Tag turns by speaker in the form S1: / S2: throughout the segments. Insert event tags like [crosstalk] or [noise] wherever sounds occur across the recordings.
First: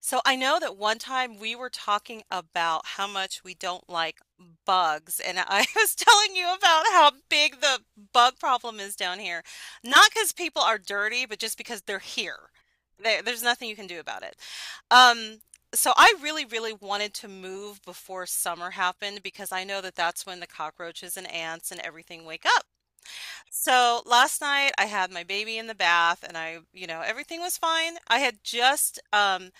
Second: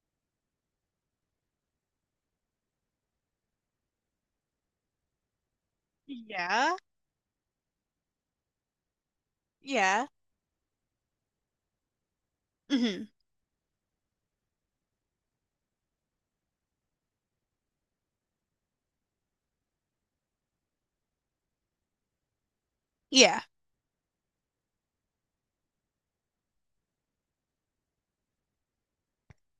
S1: So I know that one time we were talking about how much we don't like bugs, and I [laughs] was telling you
S2: Yeah.
S1: about how big the bug problem is down here.
S2: Yeah.
S1: Not because people are dirty, but just because they're here.
S2: Hmm.
S1: There's nothing you can do about it. Um, so I really, really wanted to move before summer happened because I know that that's when the cockroaches and ants and everything wake up.
S2: Yeah.
S1: So last night I had my baby in the bath and I, you know, everything was fine. I had just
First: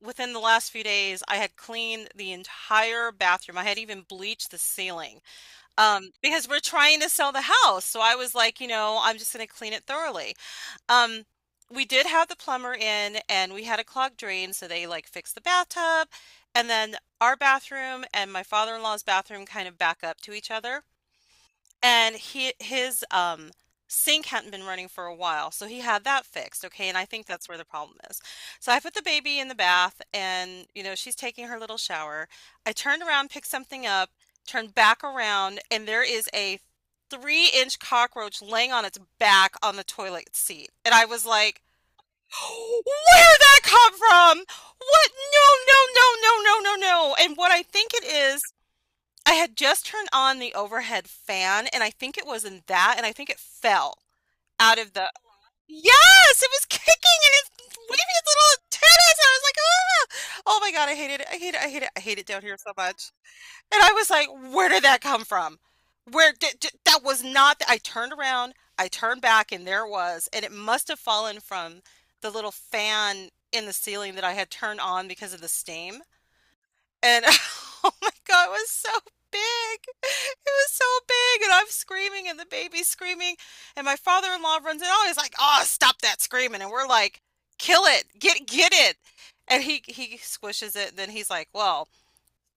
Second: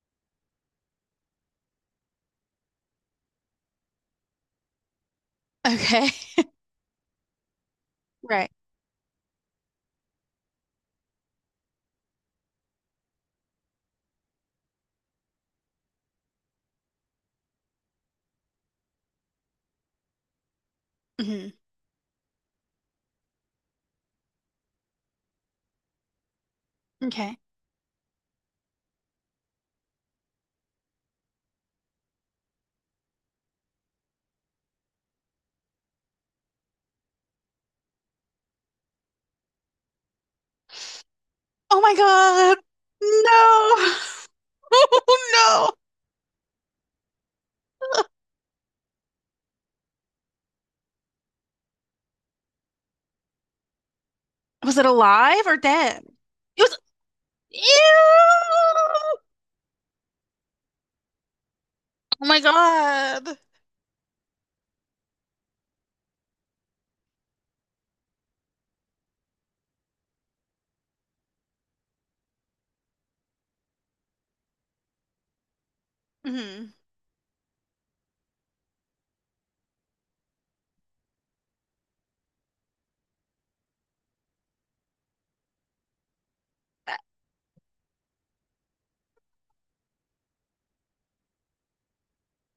S1: within the last few days, I had cleaned the entire bathroom. I had even bleached the ceiling
S2: Okay. [laughs]
S1: because we're trying to sell the house. So I was
S2: Right.
S1: like, you know, I'm just going to clean it thoroughly. Um, we did have the plumber in and we had a clogged drain. So they like fixed the bathtub and then our bathroom and my father-in-law's bathroom kind of back up to each other.
S2: Hmm.
S1: And he his, sink hadn't been running for a while, so he had that fixed, okay, and I think
S2: Okay.
S1: that's where the problem is. So I put the baby in the bath and, you know, she's taking her little shower. I turned around, picked something up, turned back around, and there is a three-inch cockroach laying on its back on the toilet seat. And I was like,
S2: Oh my
S1: [gasps]
S2: God.
S1: where did that come
S2: No. [laughs]
S1: from? What? No,
S2: Oh
S1: no, no, no, no, no, no." no. And what I think
S2: no.
S1: it is, I had just turned on the overhead fan, and I think it was in that, and I think it fell
S2: Was
S1: out
S2: it
S1: of the—
S2: alive or dead?
S1: Yes! It
S2: It
S1: was
S2: was.
S1: kicking and it's waving its
S2: Ew.
S1: little antennas. I was like, ah! Oh my God, I hate it. I hate it. I hate it. I hate it
S2: Oh my
S1: down here so much.
S2: God.
S1: And I was like, where did that come from? That was not— I turned around, I turned back, and there it was. And it must have fallen from the little fan in the ceiling that I had turned on because of the steam.
S2: Hmm.
S1: And [laughs] oh my God, it was so big. It was so big. And I'm screaming, and the baby's screaming. And my father-in-law runs in. Oh, he's like, oh, stop that screaming. And we're like, kill it. Get it. And he squishes it. And then he's like, well,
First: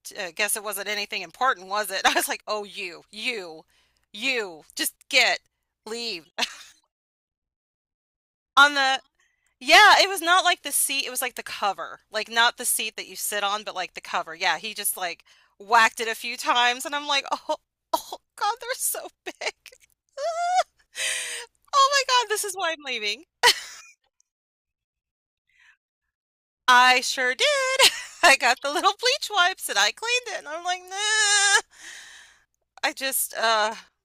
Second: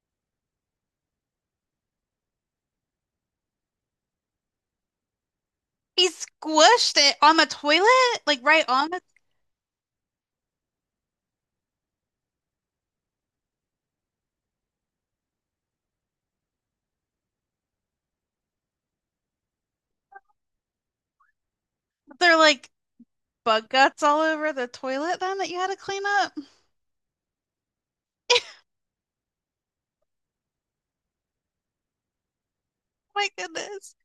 S1: guess it wasn't anything important, was it? [laughs] I was like, oh, you, just get,
S2: He
S1: leave.
S2: squished it on the toilet, like
S1: [laughs]
S2: right
S1: On
S2: on
S1: the—
S2: the.
S1: Yeah, it was not like the seat, it was like the cover. Like not the seat that you sit on, but like the cover. Yeah, he just like whacked it a few times and I'm like, "Oh, [laughs] oh God, they're so big." [laughs] Oh my God,
S2: They're
S1: this is
S2: like
S1: why I'm leaving.
S2: bug guts all over the toilet then that you had to clean up.
S1: I sure did. [laughs] I got the little bleach wipes and I cleaned it and I'm like, "Nah." I
S2: My
S1: just
S2: goodness.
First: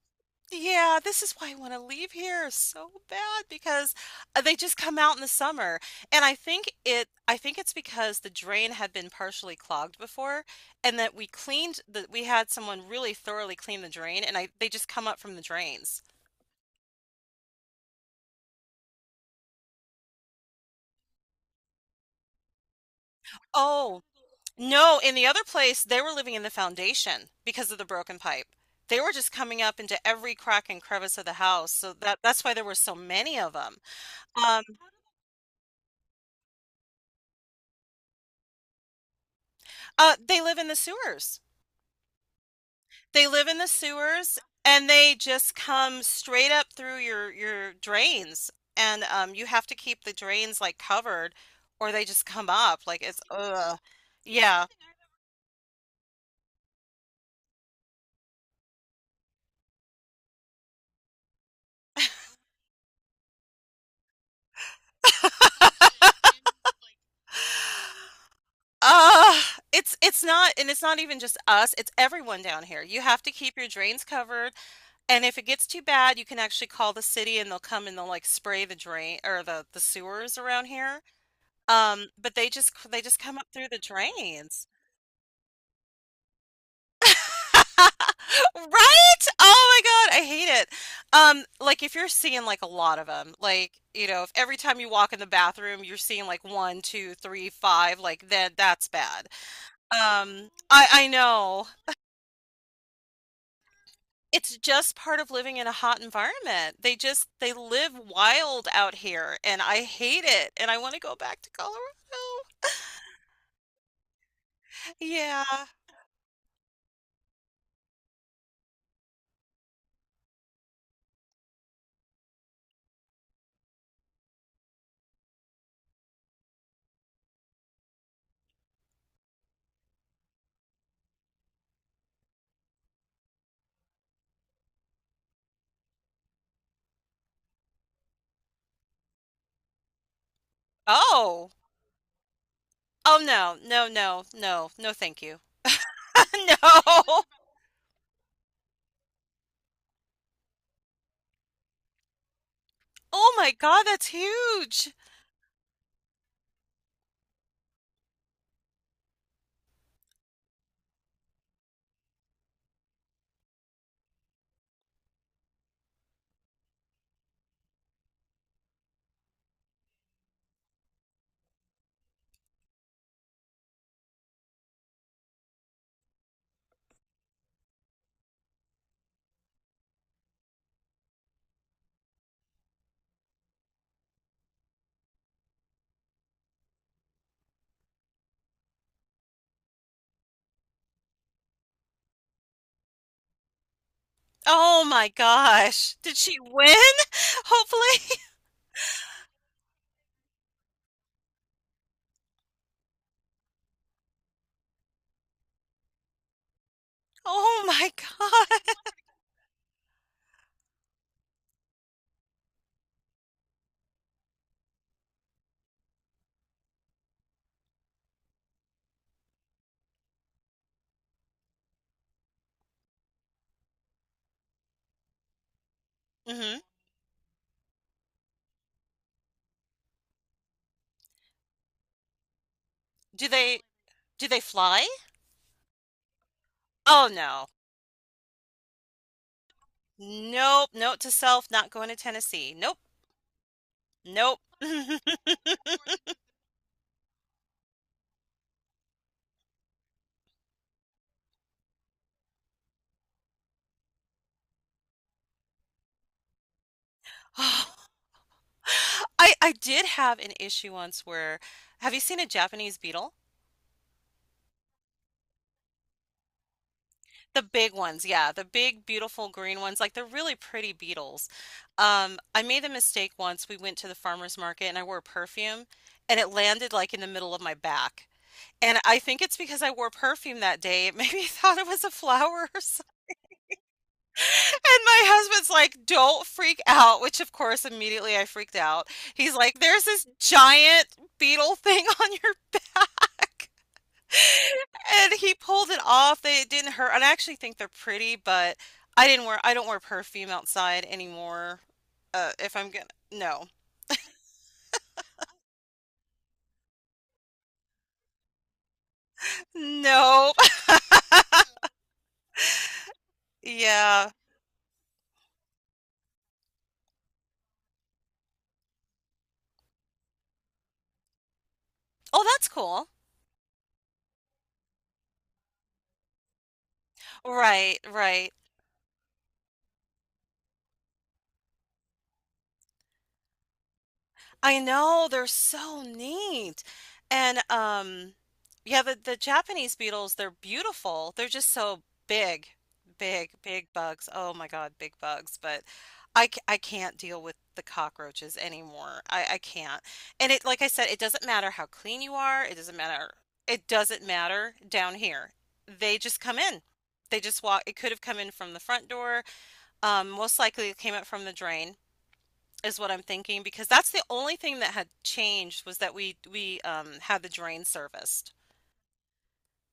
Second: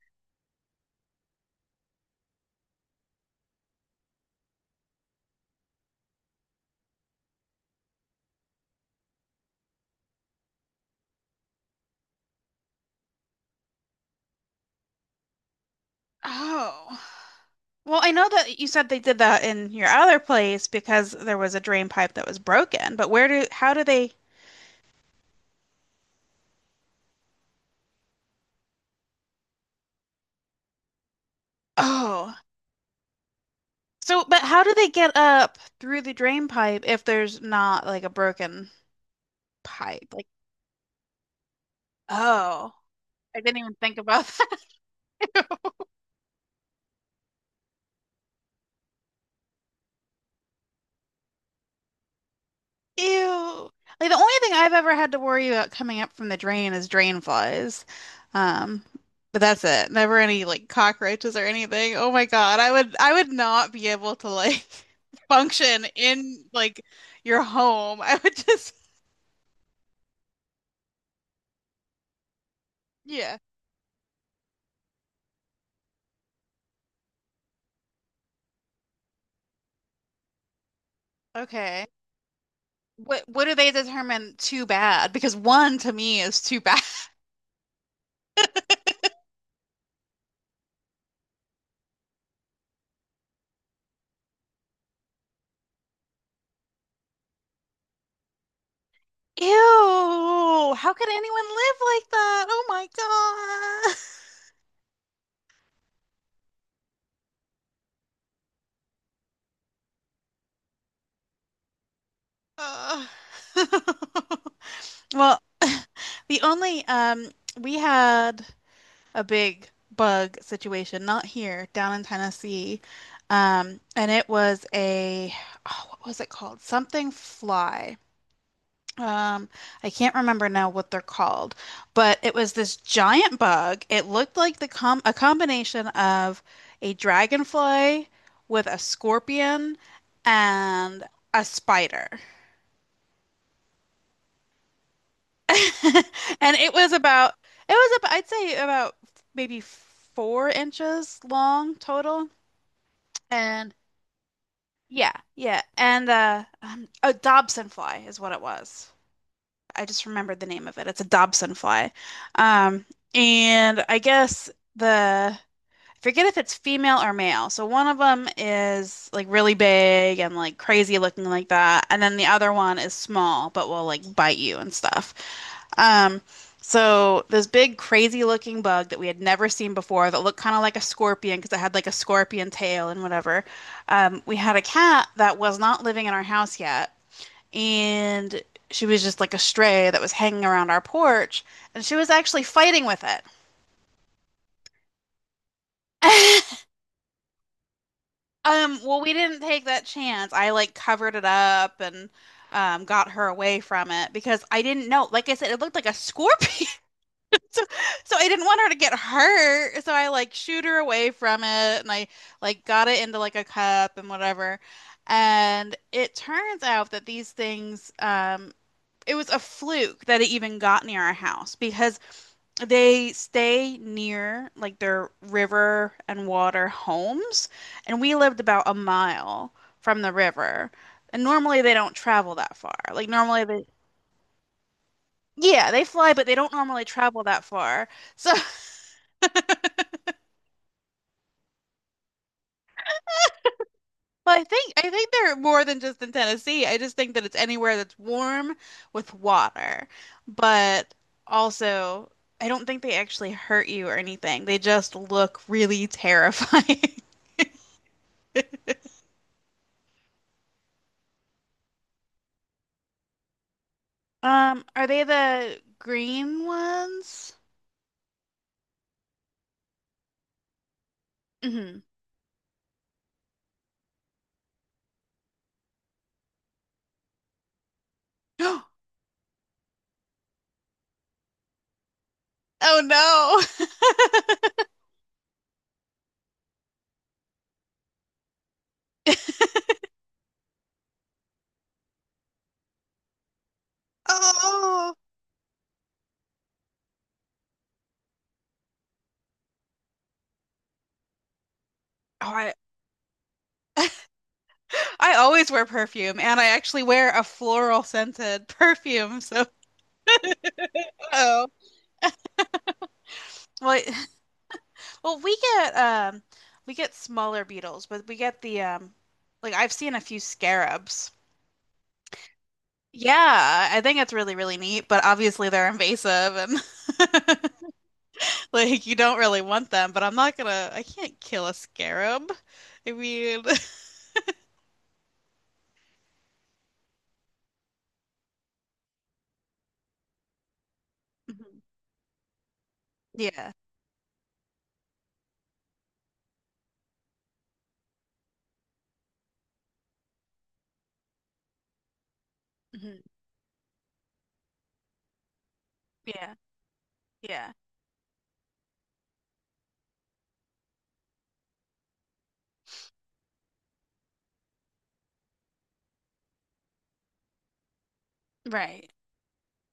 S1: Yeah, this is why I wanna leave here so bad because, they just come out in the summer, and I think it's because the drain had been partially clogged before and that we cleaned the we had someone really thoroughly clean the drain, and I, they just come up from the drains.
S2: Oh. Well, I know that you said they did that in your other place because there was a drain pipe that was broken, but where do, how do
S1: Oh,
S2: they,
S1: no, in the other place, they were living in the foundation because of the broken pipe. They were just coming up into every crack and crevice of the house, so that
S2: oh,
S1: that's why there were so many of them.
S2: so, but how
S1: Um,
S2: do they get up through the drain pipe if there's not like a broken pipe? Like,
S1: they live in the sewers.
S2: oh,
S1: They
S2: I
S1: live
S2: didn't
S1: in the
S2: even think about
S1: sewers and they
S2: [laughs] that.
S1: just come straight up through your drains. And you have to keep the drains like covered or they just come up. Like it's
S2: Ew.
S1: ugh.
S2: Like the only thing
S1: Yeah.
S2: I've ever had to worry about coming up from the drain is drain flies. Um, but that's it. Never any like cockroaches or anything. Oh my God. I would not be able to like [laughs] function in like your home. I would just,
S1: Uh, it's not— and it's not even just us, it's everyone down here. You have to
S2: yeah.
S1: keep your drains covered, and if it gets too bad, you can actually call the city and they'll come and they'll like spray the drain or the sewers around here.
S2: Okay.
S1: But they just
S2: What
S1: come
S2: what
S1: up
S2: do
S1: through
S2: they
S1: the
S2: determine too
S1: drains.
S2: bad? Because one to me is too bad. [laughs]
S1: [laughs] Right? Oh my God, I hate it. Like if you're seeing like a lot of them, like, you know, if every time you walk in the bathroom you're seeing like one, two, three, five, like then that's bad.
S2: Ew.
S1: I
S2: How
S1: I
S2: could anyone
S1: know.
S2: live like that? Oh my God. [laughs]
S1: It's just part of living in a hot environment. They live wild out here and I hate it and I want to go back to Colorado.
S2: Ugh. [laughs] Well,
S1: Yeah.
S2: The only we had a big bug situation, not here, down in Tennessee. And it was a, oh, what was it called? Something fly. Um, I can't remember now what they're called, but it was this giant bug. It looked like the com a combination of a dragonfly with a scorpion and a
S1: Oh.
S2: spider.
S1: Oh no. No, no. No. No, thank you. [laughs]
S2: [laughs] And it was
S1: No.
S2: about it was about I'd say about maybe 4 inches long total.
S1: Oh my
S2: And
S1: God, that's huge.
S2: yeah, yeah. And a Dobson fly is what it was. I just remembered the name of it. It's a Dobson fly. Um and I guess the I forget if it's female or male. So one of them is like really big and like crazy looking like that, and then the other one is small but will like bite you and stuff. Um, so this big crazy looking bug that we had never seen before that looked kind of like a scorpion because it had like a scorpion tail and whatever. We had a cat that was not living in our house yet, and she was just like a stray that was hanging around our porch, and she was actually fighting with it.
S1: Oh my gosh. Did she
S2: [laughs]
S1: win? [laughs] Hopefully. [laughs]
S2: Well, we didn't take that chance. I like covered it up and got her away from it because I didn't know. Like I said, it looked like a scorpion,
S1: Oh
S2: [laughs]
S1: my
S2: so I didn't want her to
S1: god.
S2: get hurt. So I like shooed her away from it, and I like got it into like a cup and whatever. And it turns out that it was a fluke that it even got near our house because they stay near like their river and
S1: Mhm.
S2: water homes, and we lived about a mile from the river. And normally they don't travel that far. Like
S1: Do
S2: normally
S1: they
S2: they
S1: do they fly?
S2: yeah, they fly, but they don't normally
S1: Oh,
S2: travel that
S1: no.
S2: far. So [laughs]
S1: Nope. Note to self, not going to Tennessee. Nope.
S2: Well,
S1: Nope.
S2: I think
S1: [laughs]
S2: they're more than just in Tennessee. I just think that it's anywhere that's warm with water. But also, I don't think they actually hurt you or anything. They just look really terrifying. [laughs]
S1: Oh, I did have an issue once where— have you seen a Japanese beetle?
S2: Are they the green ones?
S1: The big ones, yeah, the big, beautiful green ones, like they're really pretty beetles.
S2: Hmm.
S1: I made the mistake once. We went to the farmer's market and I wore perfume and it landed like in the middle of my back. And
S2: [gasps]
S1: I think it's because I wore perfume that day. It made me [laughs] thought it was a
S2: Oh
S1: flowers. [laughs]
S2: no. [laughs]
S1: And my husband's like, "Don't freak out," which of course immediately I freaked out. He's like, "There's this giant beetle thing [laughs] on your back." [laughs]
S2: Oh.
S1: And he pulled it off. They, it didn't hurt. And I actually think they're pretty, but I don't wear perfume outside anymore.
S2: Oh, I
S1: If I'm gonna, no.
S2: I always wear perfume and I actually wear a floral scented [laughs] perfume, so,
S1: No. [laughs]
S2: oh. Well, [sighs]
S1: Yeah.
S2: [laughs] well, we get smaller beetles, but we get the like I've seen a few scarabs.
S1: Oh, that's cool.
S2: Yeah, I think it's really, really neat, but obviously they're invasive and [laughs]
S1: Right, right.
S2: [laughs] Like you don't really want them, but I'm not gonna, I can't kill a scarab. I mean, [laughs]
S1: I know, they're so neat. And yeah, the Japanese beetles, they're beautiful. They're just
S2: Mhm.
S1: so big, big,
S2: Yeah.
S1: big bugs. Oh my God, big bugs. But I can't deal with the cockroaches anymore. I can't. And it— like I said, it doesn't matter how clean you are. It doesn't
S2: Mhm.
S1: matter. It doesn't matter down here. They just
S2: Yeah.
S1: come in. They just
S2: Yeah.
S1: walk. It could have come in from the front door. Most likely it came up from the drain is what I'm thinking because that's the only thing that had changed was that we had the drain serviced.
S2: Right.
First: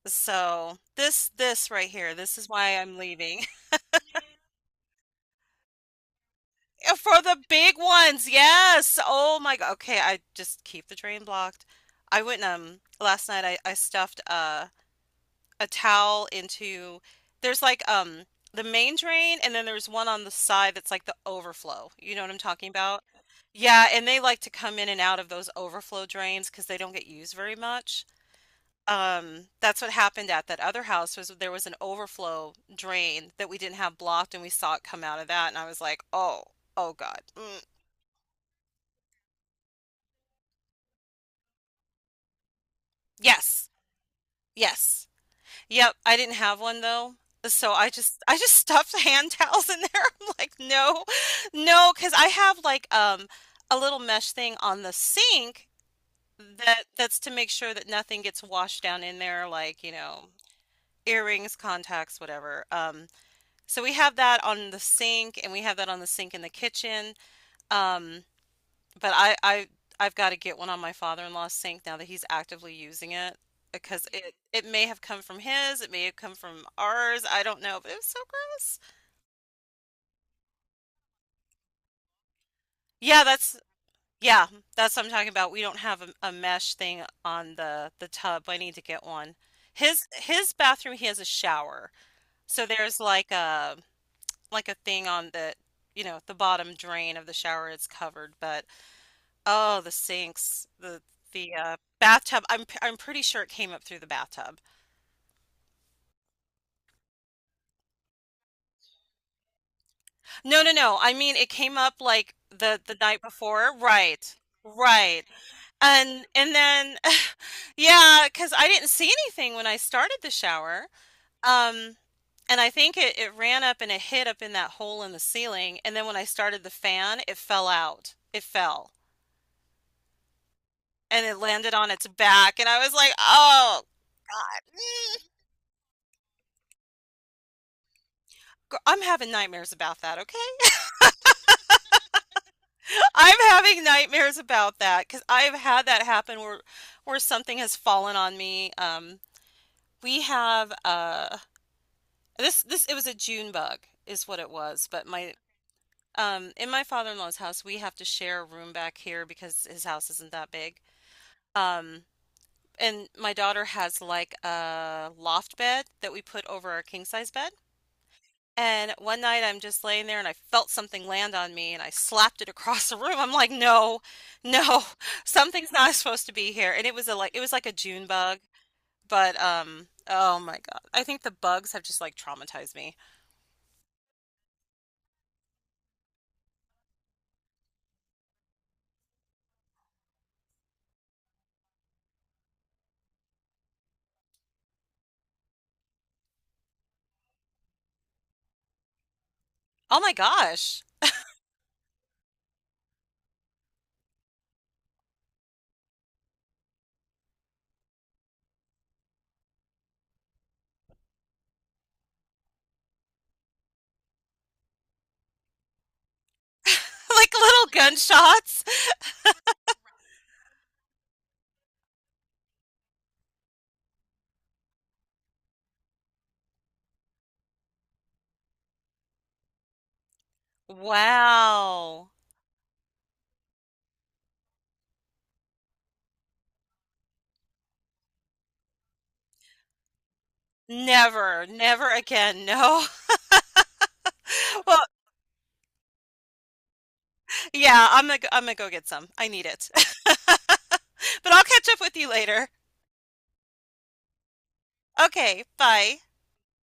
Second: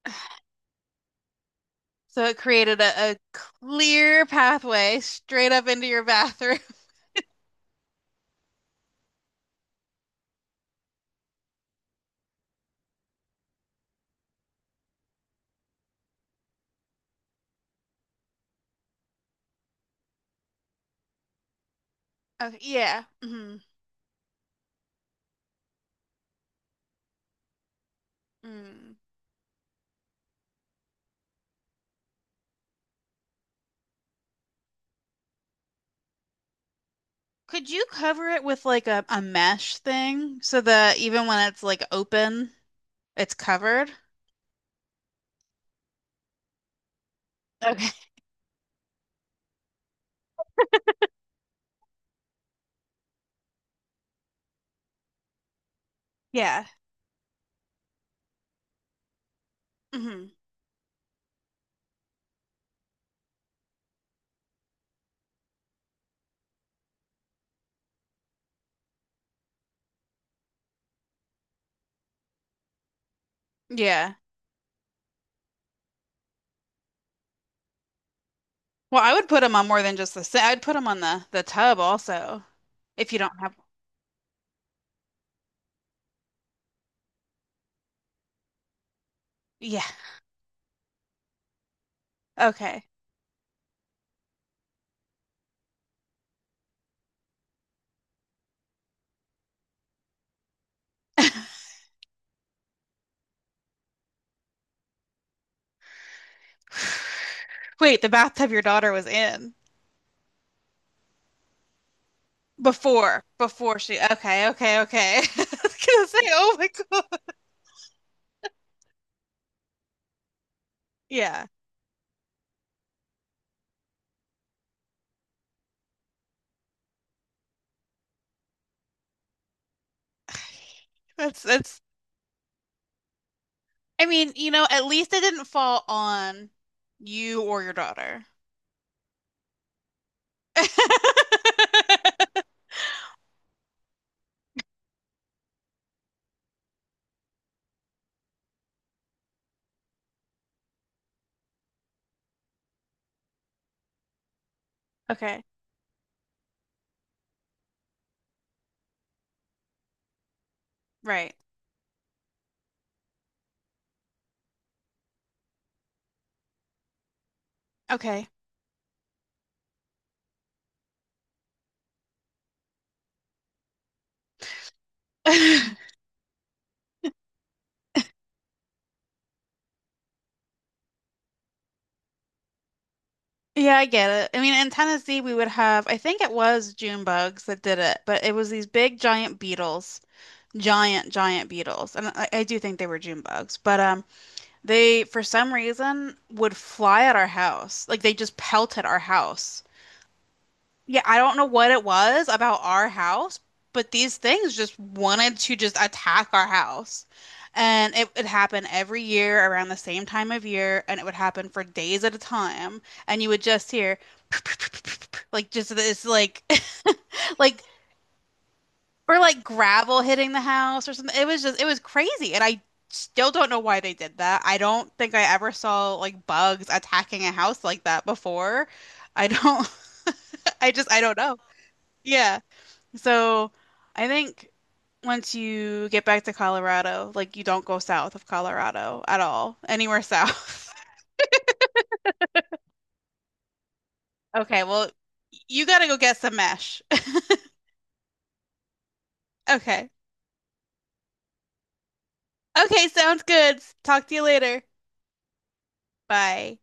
S1: So this right here,
S2: So it
S1: this is why
S2: created
S1: I'm
S2: a
S1: leaving—
S2: clear pathway straight up into your bathroom. [laughs]
S1: [laughs] for the big ones. Yes. Oh my god. Okay, I just keep the drain blocked. I went last night. I stuffed a towel into— there's like the main drain and then there's one on the side that's like the overflow. You know what I'm
S2: Okay,
S1: talking
S2: yeah.
S1: about?
S2: Hmm.
S1: Yeah, and they like to come in and out of those overflow drains because they don't get used very much.
S2: Mm.
S1: That's what happened at that other house— was there was an overflow drain that we didn't have blocked and we saw it come out of that and I was like, "Oh, oh God. Mm,
S2: Could you cover it with like a mesh thing so that even when it's like open, it's
S1: yes.
S2: covered?
S1: Yes." Yep, I didn't have one though. So
S2: Okay. [laughs]
S1: I just [laughs] stuffed hand towels in there. [laughs] I'm like, no, no, because I have like a little mesh thing on the sink
S2: Yeah.
S1: that— that's to make sure that nothing gets washed down in there, like, you know,
S2: Hmm.
S1: earrings, contacts, whatever. So we have that on the sink and we have that on the sink in the kitchen. Um, but I've got to get one on my father-in-law's sink now that he's actively using it because
S2: Yeah.
S1: it may have come from his, it may have come from ours, I don't know, but it was so gross.
S2: Well, I would put them on more than just the sink. I'd put them on the tub also. If you
S1: Yeah,
S2: don't have.
S1: yeah, that's what I'm talking about. We don't have a mesh thing on the tub. I need to get one.
S2: Yeah.
S1: His bathroom, he has a shower. So
S2: Okay.
S1: there's like a thing on the, you know, the bottom drain of the shower— it's covered, but— oh, the sinks, the bathtub, I'm pretty sure it came up through the bathtub.
S2: Wait, the bathtub your daughter was in
S1: No, no, no, I mean, it came up, like, the— the night
S2: before
S1: before.
S2: before she.
S1: Right.
S2: Okay. Okay. Okay.
S1: Right,
S2: [laughs] I was gonna say,
S1: and
S2: oh my
S1: then
S2: God.
S1: [laughs] yeah, because I didn't see anything when I started the shower,
S2: Yeah.
S1: um, and I think it ran up and it hit up in that hole in the ceiling, and then when I started the fan, it fell out. It fell,
S2: [sighs]
S1: and it
S2: That's
S1: landed
S2: that's.
S1: on its back, and I was like, "Oh,
S2: I mean,
S1: God."
S2: at least it
S1: Mm."
S2: didn't fall on you or your daughter. [laughs]
S1: I'm having nightmares about that, okay? I'm having nightmares about that because I've had that happen where— where something has fallen on me. We have this this it was a June bug is what it was, but my
S2: Okay.
S1: in my father-in-law's house we have to share a room back here because his house isn't that big.
S2: Right.
S1: Um, and my daughter has like a loft bed that we put over our king size bed.
S2: Okay.
S1: And one night I'm just laying there and I felt something land on me and I slapped it across the room. I'm like, no, no, [laughs] something's not
S2: [laughs]
S1: supposed to be here. And it was a— like it was like a June bug, but oh my God. I think the bugs have just like traumatized me.
S2: Yeah, I get it. I mean, in Tennessee, we would have, I think it was June bugs that did it, but it was these big giant beetles, giant, giant beetles. And I do think they were June bugs, but they, for some reason, would fly at our house. Like they just pelted our house.
S1: Oh my gosh.
S2: Yeah,
S1: [laughs]
S2: I don't know what it was about our house, but these things just wanted to just attack our house. And it would happen every year around the same time of year, and it would happen for days at a time. And you would just hear [laughs] like just this like
S1: Like
S2: [laughs] like
S1: little gunshots.
S2: or like gravel hitting the house or something. It was just, it was crazy, and I still don't know why they did that. I don't think I ever saw like bugs attacking a house like that before. I don't. [laughs] I just, I don't know.
S1: Wow.
S2: Yeah. So I think once you get back to Colorado, like you don't go south of Colorado at all, anywhere south. [laughs]
S1: Never, never again. No. [laughs]
S2: Okay,
S1: Well,
S2: well, you gotta go get some mesh. [laughs]
S1: yeah, I'm gonna go get some. I need it.
S2: Okay.
S1: [laughs] But I'll catch up with you later.
S2: Okay, sounds good. Talk to you later.
S1: Okay, bye.
S2: Bye.